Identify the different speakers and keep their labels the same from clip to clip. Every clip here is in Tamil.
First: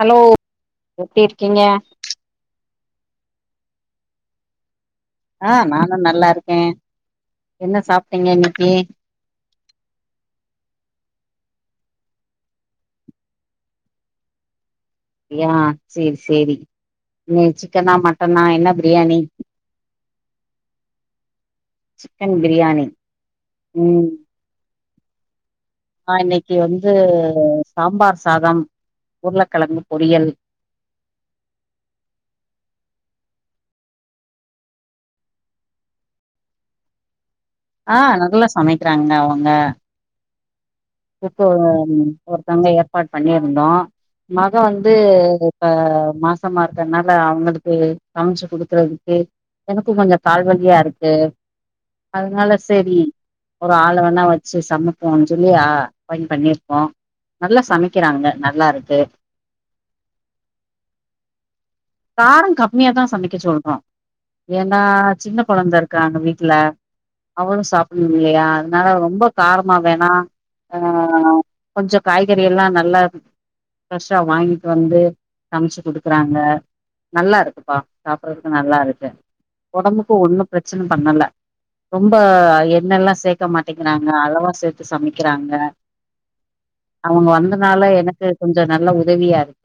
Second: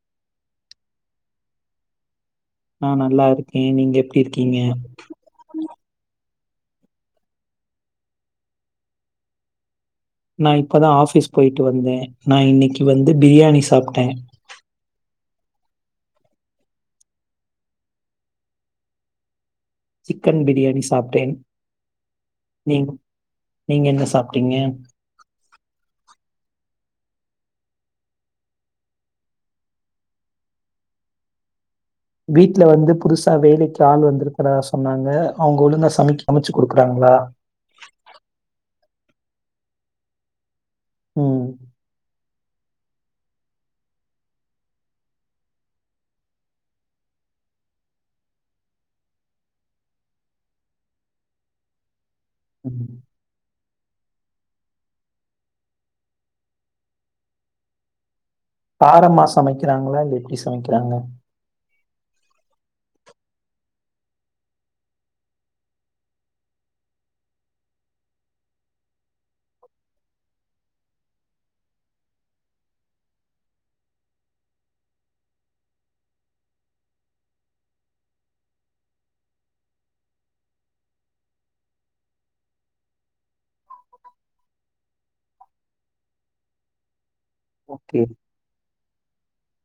Speaker 1: ஹலோ எப்டி இருக்கீங்க
Speaker 2: ஆஹ் நல்லா இருக்கே நீங்க எப்டி இருக்கீங்க
Speaker 1: க என்ன சாப்ட்டீங்க இன்னைக்கு
Speaker 2: நா இப்பதா ஆஃபிஸ் போய்ட்டு வந்தே நா இன்னைக்கு வந்து பிரியாணி சாப்ட்ட
Speaker 1: யா சேரி சேரி நீ சிக்கனா மட்டனா என்ன பிரியாணி
Speaker 2: சிக்கன் பிரியாணி சாப்ட்டேன்
Speaker 1: சிக்கன்
Speaker 2: நீ
Speaker 1: பிரியாணி
Speaker 2: நீங்க என்ன
Speaker 1: ம்
Speaker 2: சாப்ட்டீங்க
Speaker 1: து சாம்பார் சாதம் உருளக்கெழங்கு பொரியல்
Speaker 2: வீட்ல வந்து புதுசா வேலைக்கு ஆள் வந்திருக்கிறதா சொன்னாங்க அவுங்க ஒழுங்கா சமைக்க சமச்சு குடுக்குறாங்களா
Speaker 1: ஆஹ் நல்லா சமைக்கிறாங்க அவங்க
Speaker 2: ம்.
Speaker 1: இப்போ ஒருத்தங்க ஏற்பாடு பண்ணிருந்தோ மக வந்து இப்ப மாசமா இருக்கனால அவுங்களுக்கு சமச்சு குடுக்குறதுக்கு எனக்கு கொஞ்சொ கால் வலியா இருக்கு அதனால
Speaker 2: ம்.
Speaker 1: செரி ஒரு ஆள வேணா வச்சு சமப்போனு சொல்லி ஆ பாய்ன்ட் பண்ணிருக்கோ நல்லா சமைக்கிறாங்க நல்லா இருக்கு
Speaker 2: காரமா சமைக்கிறாங்களா இல்லா எப்டி சமைக்கிறாங்க
Speaker 1: காரங் கம்மியாதா சமைக்க சொல்றோ ஏன்னா சின்ன கொழந்த இருக்காங்க வீட்ல அவளு சாப்பட்ணுல்லையா அதனால ரொம்ப காரமா வேணா அஹ் கொஞ்சொ காய்கறியெல்லா நல்லா ஃப்ரெஷ்ஷா வாங்கிட்டு வந்து சமச்சு குடுக்குறாங்க நல்லா இருக்குப்பா சாப்பட்றதுக்கு நல்லா இருக்கு ஒடம்புக்கு ஒன்னு ப்ரெச்சன பண்ணல ரொம்ப எண்ணெல்லா சேக்க மாட்டேங்கறாங்க அளவா சேத்து சமைக்கிறாங் க அவுங்க வந்த னால
Speaker 2: ஓகே,
Speaker 1: எனக்கு கொஞ்சொ நல்ல உதவியா இருக்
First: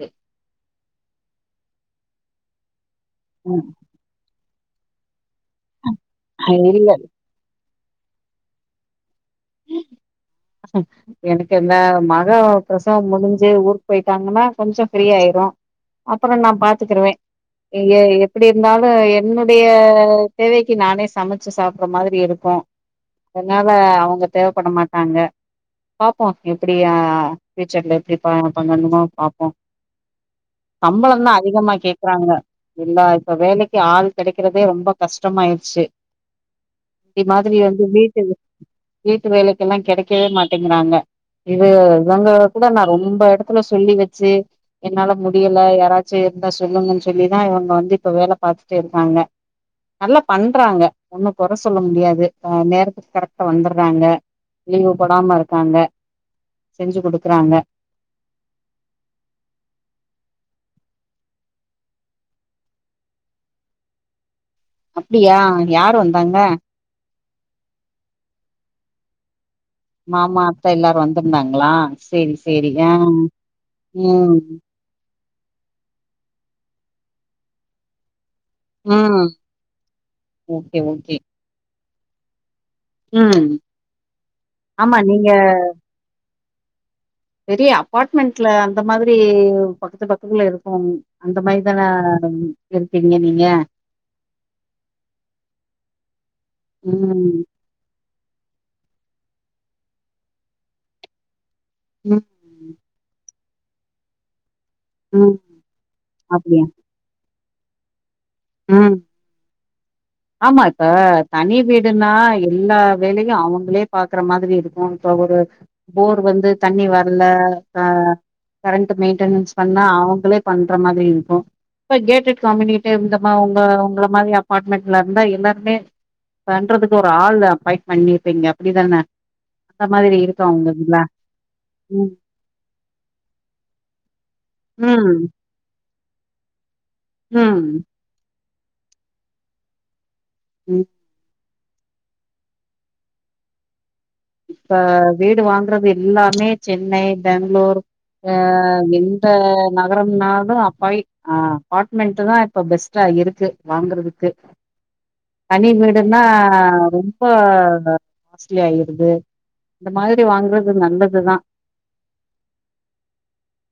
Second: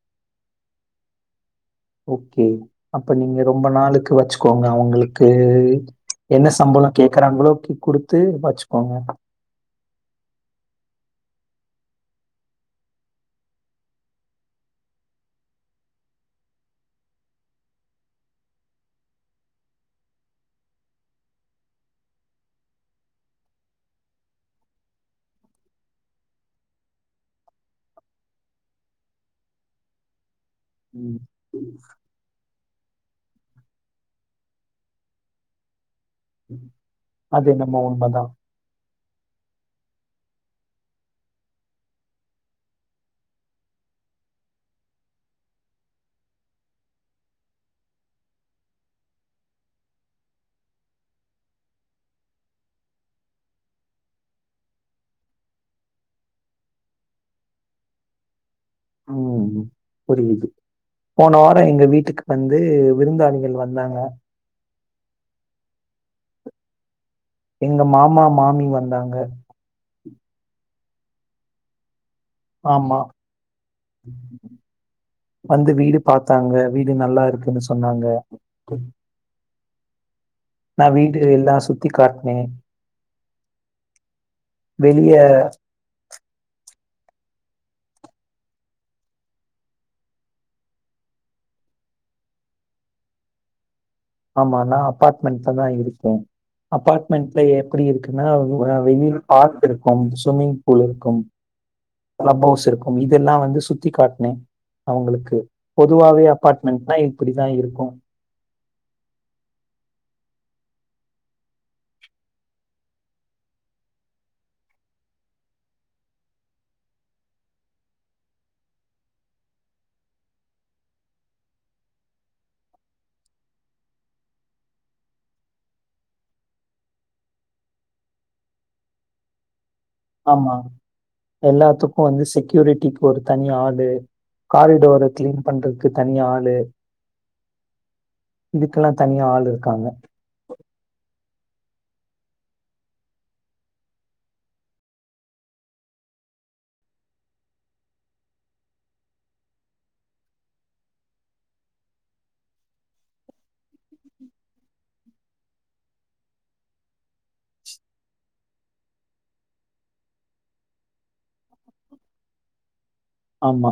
Speaker 2: ஓகே அப்ப நீங்க ரொம்ப நாளுக்கு வச்சுக்கோ ங்க அவுங்களுக் கு என்ன சம்பளோ
Speaker 1: இல்ல
Speaker 2: கேக்குறாங்களோ குடுத்து வச்சுக்கோங்க
Speaker 1: எனக்கு இந்த மக ப்ரசவம் முடிஞ்சு ஊருக் போய்ட்டாங்கன்னா கொஞ்சொ ஃப்ரீ ஆயிரு அப்பறோ நா பாத்துக்குருவே எ எப்டி இருந்தாலு என்னுடைய தேவைக்கு நானே சமச்சு சாப்பற மாதிரி இருக்கு அதனால அவுங்க தேவப்பட மாட்டாங்க பாப்போ எப்டி ஆஹ் ஃப்யூச்சர்ல எப்டி ப பண்ணணுமோ பாப்போ
Speaker 2: ம்.
Speaker 1: சம்பளந் தா அதிகமா கேக்குறாங்க எல்லா இப்ப வேலைக்கு ஆள் கெடைக்கிறதே ரொம்ப கஷ்டமாயிர்ச்சு இடி
Speaker 2: அது
Speaker 1: மாதிரி
Speaker 2: என்னமோ
Speaker 1: வந்து வீட்டு
Speaker 2: உண்மதான்.
Speaker 1: வீட்டு வேலைக்கெல்லா கெடைக் க்கவே மாட்டேங்கிறாங்க இது இவங்க கூட நான் ரொம்ப எடத்துல சொல்லி வச்சு என்னால முடியல யாராச்சு இருந்தா சொல்லுங்கன்னு சொல்லிதான் இவங்க வந்து இப்ப வேல பாத்துட்டு இருக்காங்க நல்லா பண்றாங்க ஒண்ணும் கொற சொல்ல முடியாது ஆ நேரத்துக்கு கரெக்டா வந்துறாங்க லீவு போடாம இருக்காங்க செஞ்சு குடுக்குறாங்க
Speaker 2: ம். புரியுது போன வார எங்க வீட்டுக்கு வந்து விருந்தாளிகள் வந்தாங்க
Speaker 1: அப்டியா யார் வந்தாங்க
Speaker 2: எங்க மாமா மாமி வந்தாங்க
Speaker 1: மாமா அத்த எல்லாரு வந்துருந்தாங்களா
Speaker 2: ஆமா
Speaker 1: ம்
Speaker 2: வந்து வீடு பாத்தாங்க வீடு நல்லா இருக்குன்னு சொன்னாங்க
Speaker 1: ஆ
Speaker 2: நா வீடு எல்லா சுத் த்தி காட்னே
Speaker 1: ம் ஆமா
Speaker 2: வெளிய
Speaker 1: நீங்க பெரிய அப்பார்ட்மெண்ட்ல அந்த மாதிரி பக்கத்து பக்கத்துல இருக்கும் அந்த மாரிதான இருக்கீங்க நீங்க
Speaker 2: ஆமா நா அபார்ட்மெண்ட்லதா இருக்கேன்
Speaker 1: ம்
Speaker 2: அபார்ட்மெண்ட்ல எப்டி இருக் குன்னா வெயில் பார்க் இருக்கும் சுஸ்விமிங் பூல் இருக்கும்
Speaker 1: ம்
Speaker 2: பிளப்பவுஸ் இருக்கும் இதெல்லா வந்து சுத்தி காட்னே
Speaker 1: ம்
Speaker 2: அவங்களுக்கு பொதுவாவே
Speaker 1: அப்டியா
Speaker 2: அபார்ட்மெண்ட்னா இப்டித்தா இருக்கும்
Speaker 1: ம் ஆமா இப்ப தனி வீடுனா எல்லா வேலையு அவுங்களே பாக்குற மாதிரி இருக்கும் இப்ப ஒரு போர் வந்து தண்ணி வரல க கரண்ட் மெயின்டனன்ஸ் பண்ணா அவுங்களே பண்ற மாதிரி இருக்கும் இப்ப கேட்டட் கம்யூனிட்டி இந்த மா உங்க உங்கள மாதிரி அபார்ட்மெண்ட் ல இருந்தா எல்லாருமே பண்றதுக்கு ஒரு ஆள் அப்பாயிண்ட் பண்ணிருப்பீங்க அப்டிதான அந்த மாதிரி இருக்கு
Speaker 2: ஆம்மா
Speaker 1: அவங்கதுல
Speaker 2: எல்லாத்துக்கு
Speaker 1: ம்
Speaker 2: வந்து செக்யூரிட்டிக்கு ஒரு தனி ஆடு
Speaker 1: ம்
Speaker 2: காரிடோர கிளீன் பண்றது க்கு தனி ஆளு
Speaker 1: ம்
Speaker 2: இதுக்கெல்லா தனியா ஆளு இருக்காங்க
Speaker 1: ம் இப்ப வீடு வாங்குறது எல்லாமே சென்னை பெங்களூர் அ எந்த நகரம்னாலு அப்பாய் அபார்ட்மெண்ட் தான் இப்ப பெஸ்டா இருக்கு வாங்கறதுக்கு தனி வீடுன்னா ரொம்ப காஸ்ட்லி ஆயிரு து இந்த மாதிரி வாங்குறது நல்லதுதான்
Speaker 2: ஆம்மா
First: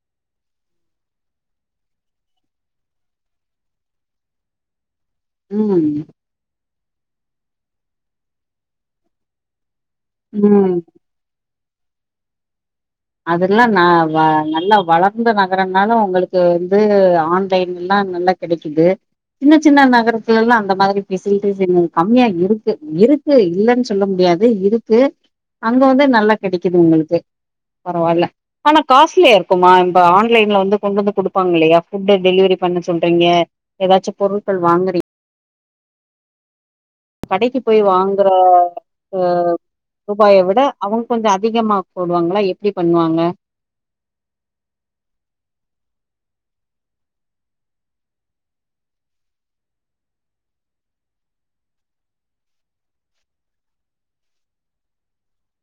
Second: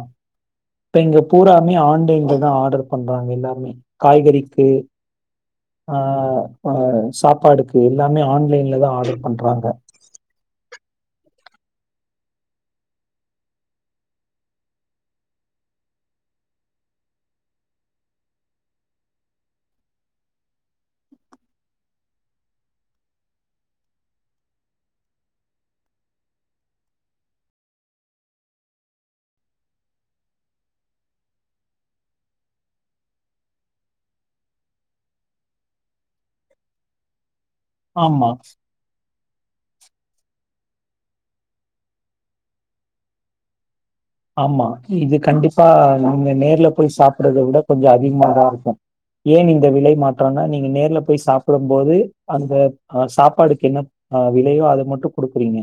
Speaker 2: இப்ப இங்க பூராமே ஆன்லைன்லதா ஆர்டர் பண்றாங்க எல்லாருமே காய்கறிக்கு ஆ
Speaker 1: ம்
Speaker 2: ஆ சாப்பாடுக் எல்லாமே ஆன்லைன்ல தா ஆர்டர் பண்றாங்க
Speaker 1: ம் அதல்லா நா வ நல்லா வளர்ந்த நகரனாலும் உங்களுக்கு வந்து ஆன்லைன் எல்லா நல்ல கெடைக்குது சின்ன சின்ன நகரத்துலல்லா அந்த மாரி பெசிலிட்டிஸ் கம்மியா இருக்கு இருக்கு இல்லன் சொல்ல முடியாது இருக்கு அங்க வந்து நல்லா கெடைக்குது உங்களுக்கு பரவால்ல ஆனா காஸ்லியா இருக்குமா இந்த ஆன்லைன்ல வந்து கொண்டு வந்து குடுப்பாங்க இல்லையா ஃபுட்டு் டெலிவரி பண்ண சொல்றீங்க ஏதாச்சும் பொருட்கள் வாங்குறீ கடைக்கிப் போய் வாங்குற
Speaker 2: ஆமா,
Speaker 1: ரூபாயை விட அவங்க கொஞ்சம் அதிகமா போடுவாங்களா எப்டி பண்ணுவாங்க
Speaker 2: ஆம்மா இது கண்டிப்பா நீங்க நேர்ல போய் சாப்பிடுறதை விட கொஞ்சம் அதிகமாதான் இருக்கும் ஏன் இந்த விலை மாற்றம்னா நீங்க நேர்ல போய் சாப்பிடும் போது அந்த அஹ் சாப்பாடுக்கு என்ன ஆஹ விலையோ அதை மட்டும் கொடுக்குறீங்க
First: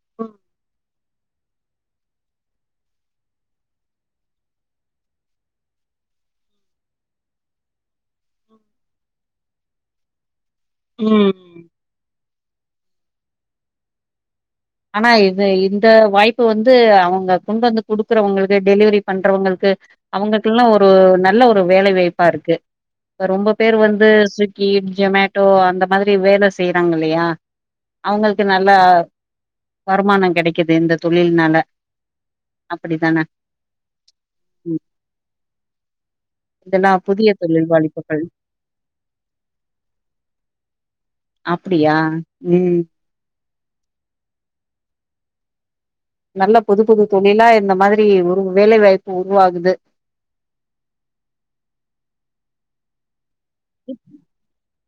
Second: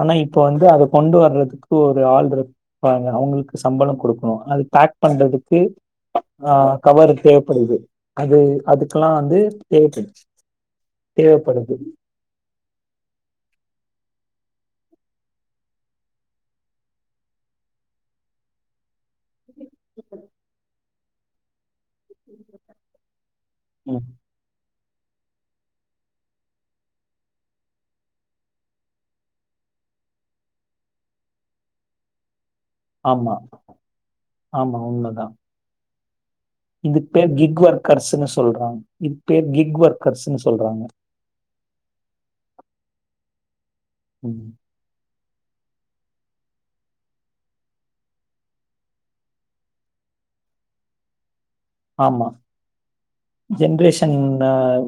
Speaker 2: ஆனா இப்ப வந்து அத கொண்டு வர்றதுக்கு ஒரு ஆளு இரு பாருங்க அவங்களுக்கு சம்பளம் கொடுக்கணும் அது பேக் பண்றதுக்கு ஆஹ் கவர்ரு தேவைப்படுது அது அதுக்கெல்லாம் வந்து தேவைப்படுது
Speaker 1: ம்
Speaker 2: தேவப்படுது
Speaker 1: ஆனா இது இந்த வாய்ப்பு வந்து அவங்க கொண்டு வந்து குடுக்குறவங்களுக்கு டெலிவரி பண்றவங்களுக்கு அவங்களுக்குல்லாம் ஒரு நல்ல ஒரு வேலை வாய்ப்பா இருக்கு இ ரொம்ப பேர்
Speaker 2: ம்.
Speaker 1: வந்து சுக்கி ஜொமேட்டோ அந்த மாதிரி வேல செய்றாங்க இல்லையா அவங்களுக்கு நல்லா வருமானம் கிடைக்குது இந்த தொழில்னால அப்படிதான
Speaker 2: ஆமா ஆமா
Speaker 1: ம்
Speaker 2: உண்மைதான்
Speaker 1: இதெல்லா
Speaker 2: இது
Speaker 1: புதிய
Speaker 2: பேர் கிக்
Speaker 1: தொழில் வாலிப்புகள்
Speaker 2: ஒர்க்கர்ஸ்ன்னு சொல்றாங்க இது பேர் கிக் ஒர்க்கர்ஸ்ன்னு சொல்றாங்க
Speaker 1: அப்படியா ம்
Speaker 2: ம்.
Speaker 1: நல்ல புது புது தொழிலா இந்த மாதிரி ஒரு வேலை வாய்ப்பு உருவாகுது
Speaker 2: ஆமா ஜென்ரேஷன்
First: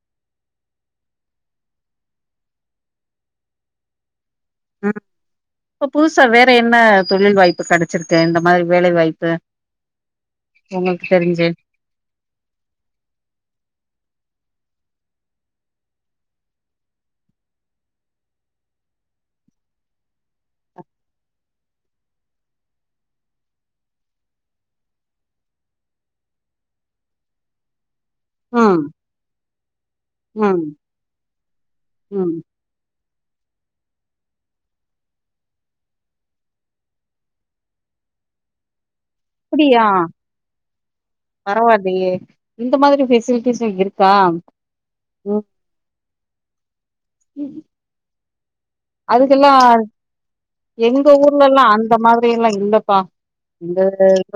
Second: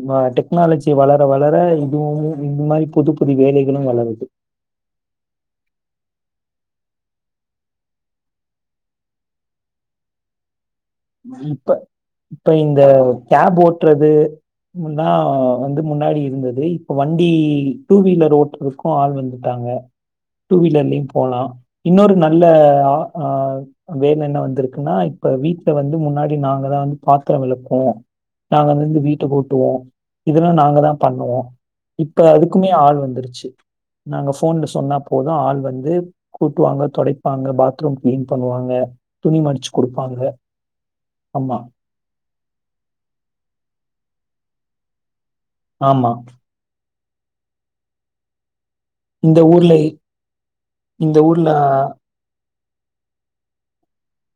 Speaker 2: நா டெக்னாலஜி வளர வளர இதுவும் இந்த மாதிரி புது புது வேலைகளும் வளருது
Speaker 1: இப்ப புதுசா வேற என்ன தொழில் வாய்ப்பு கிடைச்சிருக்கு இந்த மாதிரி வேலைவாய்ப்பு
Speaker 2: இப்ப இப்ப இந்த கேப் ஓட்றது முன்னா வந்து முன்னாடி இருந்தது இப்ப வண்டி டூ வீலர் ஓட்டுறதுக்கும் ஆள் வந்துட்டாங்க டூ வீலர்லயும் போலாம் இன்னொரு நல்ல ஆ வேலை என்ன வந்திருக்குன்னா இப்ப வீட் வந்து முன்னாடி நாங்கதான் வந்து பாத்திரம் விளக்குவோம் நாங்க
Speaker 1: ம்
Speaker 2: வந்து வீட்டை போட்டுவோம் இதெல்லாம்
Speaker 1: ம்
Speaker 2: நாங்க தான் பண்ணுவோம் இப்ப
Speaker 1: ம்
Speaker 2: அதுக்குமே ஆள் வந்துருச் நாங்க போன்ல சொன்னா போதும் ஆள் வந்து கூட்டுவாங்க தொடைப்பாங்க பாத்ரூம் கிளீன் பண்ணுவாங்க துணி மடிச்சு
Speaker 1: அப்படியா
Speaker 2: கொடுப்பாங்க
Speaker 1: பரவாயில்லையே இந்த மாதிரி பெபசிலிட்டிசும் இருக்கா ம்
Speaker 2: ஆ
Speaker 1: உம்
Speaker 2: இந்த
Speaker 1: அதுக்கெல்லாம்
Speaker 2: ஊர்ல
Speaker 1: எங்க ஊர்ல ல்லாம் அந்த மாதிரி எல்லாம் இல்ல ப்பா எங்க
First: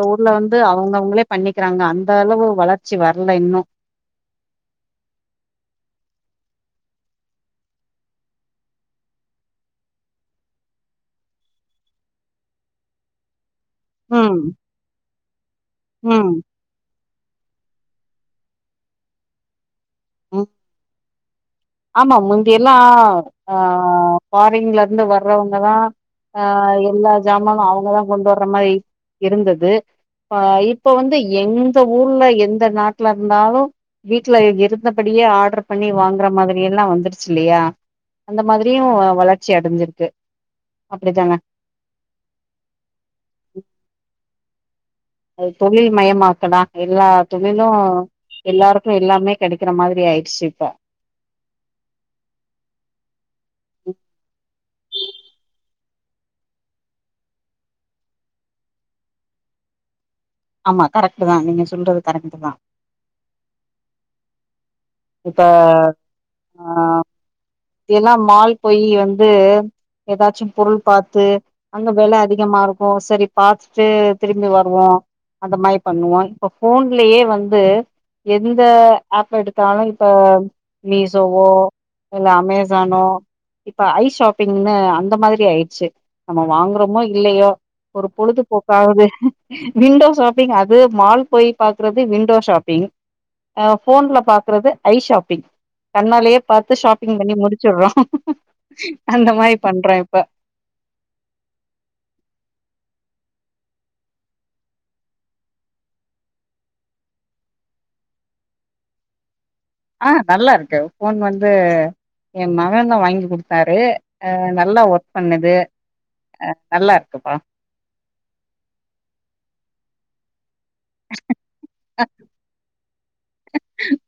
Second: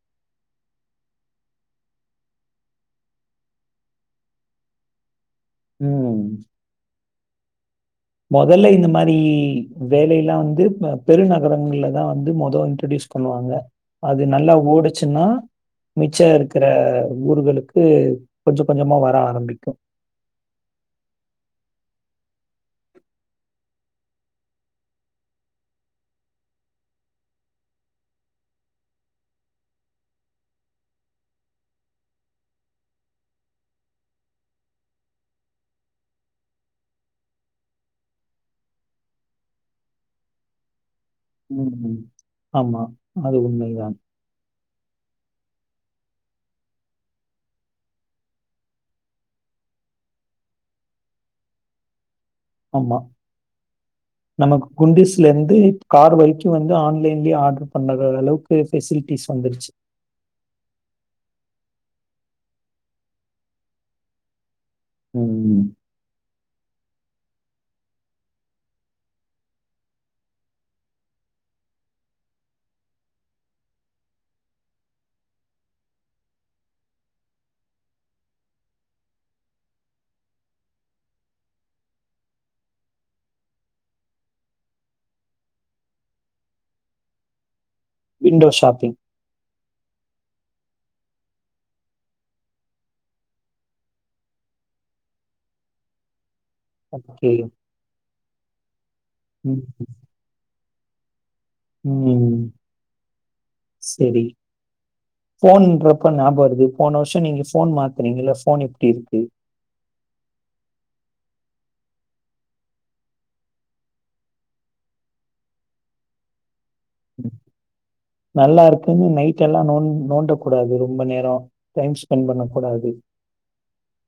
Speaker 1: எ ஊர்ல வந்து அவங்கவுங்களே பண்ணிக்கிறாங்க அந்த அளவு வளர்ச்சி வரல இன்னும்
Speaker 2: ம் முதல்ல இந்த மாதிரி வேலைைய எல்லாம் வந்து பெருநகரங்கள்லதான் வந்து மொத இன்ட்ரடியூஸ் பண்ணுவாங்க அது
Speaker 1: ம்,
Speaker 2: நல்லா ஓடுச்சுன்னா
Speaker 1: ம்,
Speaker 2: மிச்சம் இருக்கிற ஊர்களுக்கு கொஞ்சம் கொஞ்சமா வர ஆரம்பிக்கும்
Speaker 1: ம். ஆமா முந்தியெல்லாம் ஆ பாாரிங்ல இருந்து வர்றவங்கதான் அஹ எல்லா சமானும் அவங்கதான் கொண்டு வர்ற மாதிரி இருந்தது இப்ப வந்து எந்த ஊர்ல எந்த நாட்டுல இருந்தாலும் வீட்டுல இருந்தபடியே ஆர்டர் பண்ணி வாங்கற மாதிரி எல்லாம் வந்துருச்சுல்லையா அந்த மாதிரியும் வளர்ச்சி அடைஞ்சிருக்கு அப்படித்தானே
Speaker 2: ம் ம் ஆமா அது உண்மைதான்
Speaker 1: அது தொழில் மயமாக்கடா எல்லா தொழிலு எல்லாருக்கு எல்லாமே கெடைக்கிற மாதிரி ஆய்டுச் இப்ப
Speaker 2: ஆமா நமக் குண்டிஸ்ல இருந்து கார் வரைக்கு வந்து ஆன்லைன்லயே ஆர்டர் பண்ணற அளவுக்கு ஃபெசிலிட்டிஸ் வந்துருச்சி
Speaker 1: ஆமா கரெக்ட்டு தா நீங்க சொல்றது கரெக்ட் தா இப்ப
Speaker 2: ம்.
Speaker 1: அ எல்லா மால் போய் வந்து ஏதாச்சு பொருள் பாத்து அங்க வெல அதிகமா இருக்கு செரி பாத்துட்டு திரும்பி வருவோ அந்த மாரி பண்ணுவோ இப்போ ஃபோன்லேயே வந்து எந்த ஆப்ப எடுத்தாலு இப்ப மீசோவோ இல்ல அமேசானோ இப்ப ஐ ஷாப்பிங்கின்னு அந்த மாதிரி ஆயிர்ச்சு நம்ம வாங்றோமோ இல்லையோ ஒரு
Speaker 2: விண்டோ ஷாப்பிங்.
Speaker 1: பொழுதுபோக்காவுது விண்டோஸ் சாப் லீங் அது மால் போய் பாக்றது விண்டோ ஷாப்பிங் அ போன்ல பாக்றது ஐ ஷாப்பிங் கண்ணாலயே பாத்து ன்
Speaker 2: ஓகே.
Speaker 1: பண்ணி முடிச்சிடறோ [unintelligible] அந்த மாரி
Speaker 2: ம்,
Speaker 1: பண்றா இப்ப
Speaker 2: ம் செரி போன்றப்ப ஞாபகோ வருது போன வருஷோ நீங்க போன் மாத்துனீங்கல்ல போன் எப்டி இருக்கு
Speaker 1: ஆ நல்லா இருக்கு போன் வந்து எ மகன்தான் வாங்கி குடுத்தாரு அ நல்லா ஒர்க் பண்ணுது அ நல்லா இருக்குப்பா
Speaker 2: நல்லா இருக்குன்னு நைட் எல்லா நோன் நோண்ட கூடாது ரொம்ப நேரோ டைம் ஸ்பெண்ட் பண்ண கூடாது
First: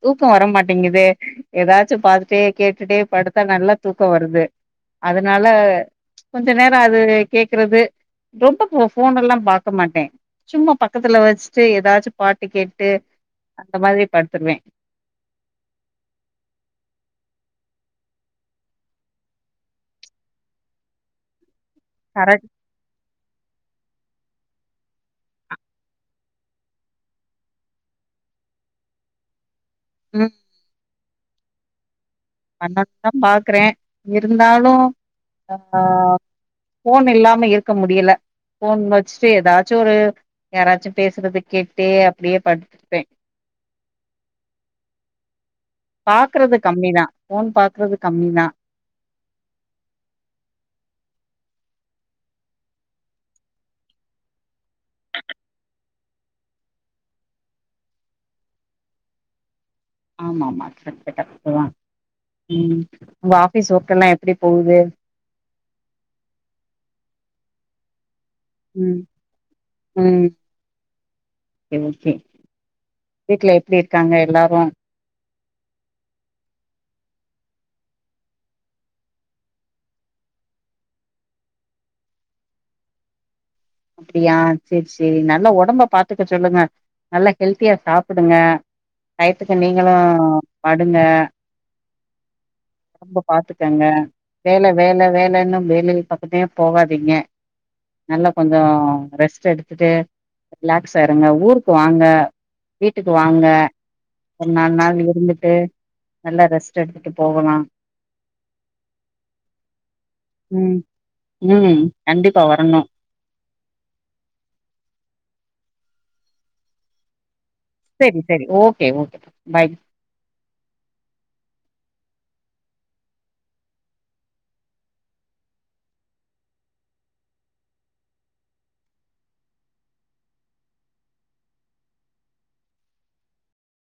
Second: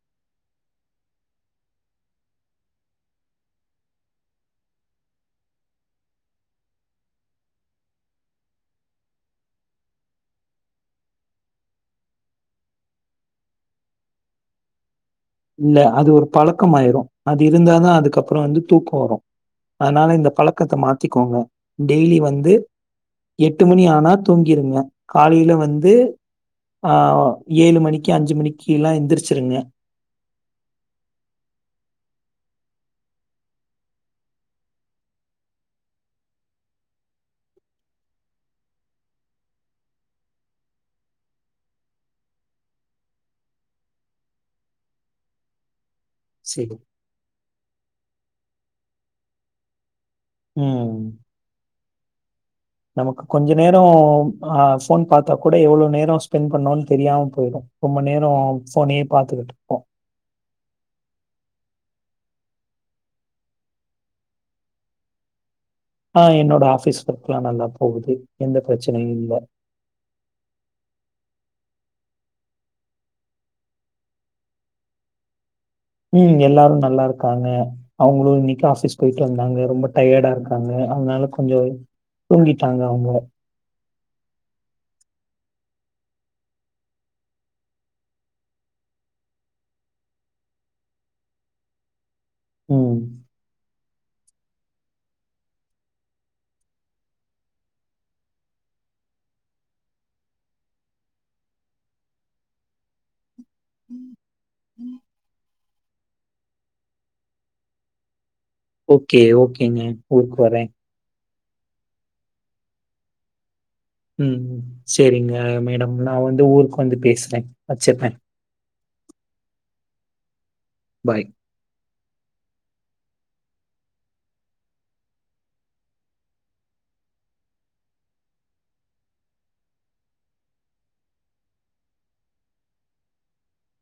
Speaker 1: தூக்கோ வரமாட்டேங்குது ஏதாச்சு பாத்துட்டே கேட்டுட்டே படுத்தா நல்லா தூக்கம் வருது அதனால கொஞ்ச நேர அது கேக்குறது ரொம்ப போன் எல்லா பாக்க மாட்டே சும்மா பக்கத்துல வச்சுட்டு ஏதாச்சு பாட்டு கேட்டு அந்த மாதுரி படுத்துருவே
Speaker 2: இல்ல அது ஒரு பழக்கம ஆயிரு அது இருந்தா தா அதுக்கப்புறோ வந்து தூக்கொ வரு அதனால இந்த பழக்கத்த மாத்திக்கோங்க டெய்லி
Speaker 1: கரெக்ட்
Speaker 2: வந்து எட்டு மணியானா தூங்கிருங்க காலையில வந்து ஆ ஏழு மணிக்கு அஞ்சு மணிக்குயெல்லா எந்துரிச்சிருங்க
Speaker 1: ம் அண்ணதுதா பாக்குறே இருந்தாலு ஆ போன் இல்லாம இருக்க முடியல போன் வச்சுட்டு ஏதாச்சு ஒரு யாராச்சு பேசுறது கேட்டுட்டே அப்படியே படுத்துக்குவே பாக்குறது
Speaker 2: சரி.
Speaker 1: கம்மிதா போன் பாக்குறது கம்மிதா
Speaker 2: உம் நமக்கு கொஞ்சோ நேரோ ஆ போன் பாத்தா கூட எவ்ளோ நேரோ ஸ்பெண்ட் பண்ணோம்னு தெரியாம போயிடு ரொம்ப நேரோ போனே பாத்தகிட்டு இருப்போ
Speaker 1: ஆமா ஆமா கரெட்டு கரெட்டுதா உம் உங்க ஆபீஸ் ஒர்க் எல்லா எப்டி போகுது
Speaker 2: ஆ என்னோட ஆபிஸ் ஒர்க் எல்லா நல்லா போகுது எந்த
Speaker 1: ம்
Speaker 2: பிரச்சனையு இல்ல
Speaker 1: ம் ஓகே ஓகே வீட்டுல எப்டி இருக்காங்க எல்லாரு
Speaker 2: உம் எல்லாரு நல்லா இருக்காங்க அவுங்களு இன்னைக்கு ஆபீஸ் போயிட்டு வந்தாங்க ரொம்ப டயர்டா இருக்காங்க அதனால கொஞ்சோ தூங்கிட்டாங்க அவுங்க
Speaker 1: அப்டியா செரி செரி நல்ல ஒடம்ப பாத்துக்க சொல்லுங்க நல்லா ஹெல்த்தியா சாப்புடுங்க டயத்துக்கு நீங்களு படுங்க
Speaker 2: ம்.
Speaker 1: ரொம்ப பாத்துட் க்கங்க வேல வேல வேலன்னும்ண வேலைய பாத்துட்டே போவாதீங்க நல்ல கொஞ்சோ ரெஸ்ட் எடுத்துட்டு ரிலாக்ஸா இருங்க ஊருக்கு வாங்க வீட்டுக்கு வாங்க ஒரு நாலு நாள் இருந்துட்டு நல்லா ரெஸ்ட் எடுத்துட்டு போகலா
Speaker 2: ஓகே ஓகேங்க ஊர்க்கு வரே
Speaker 1: ம் ம் கண்டிப்பா வரணு
Speaker 2: உம் செரிங்க மேடம் நா வந்து ஊருக்கு வந்து பேசுறே
Speaker 1: செரி செரி ஓகே ஓகே பாய்
Speaker 2: பாய்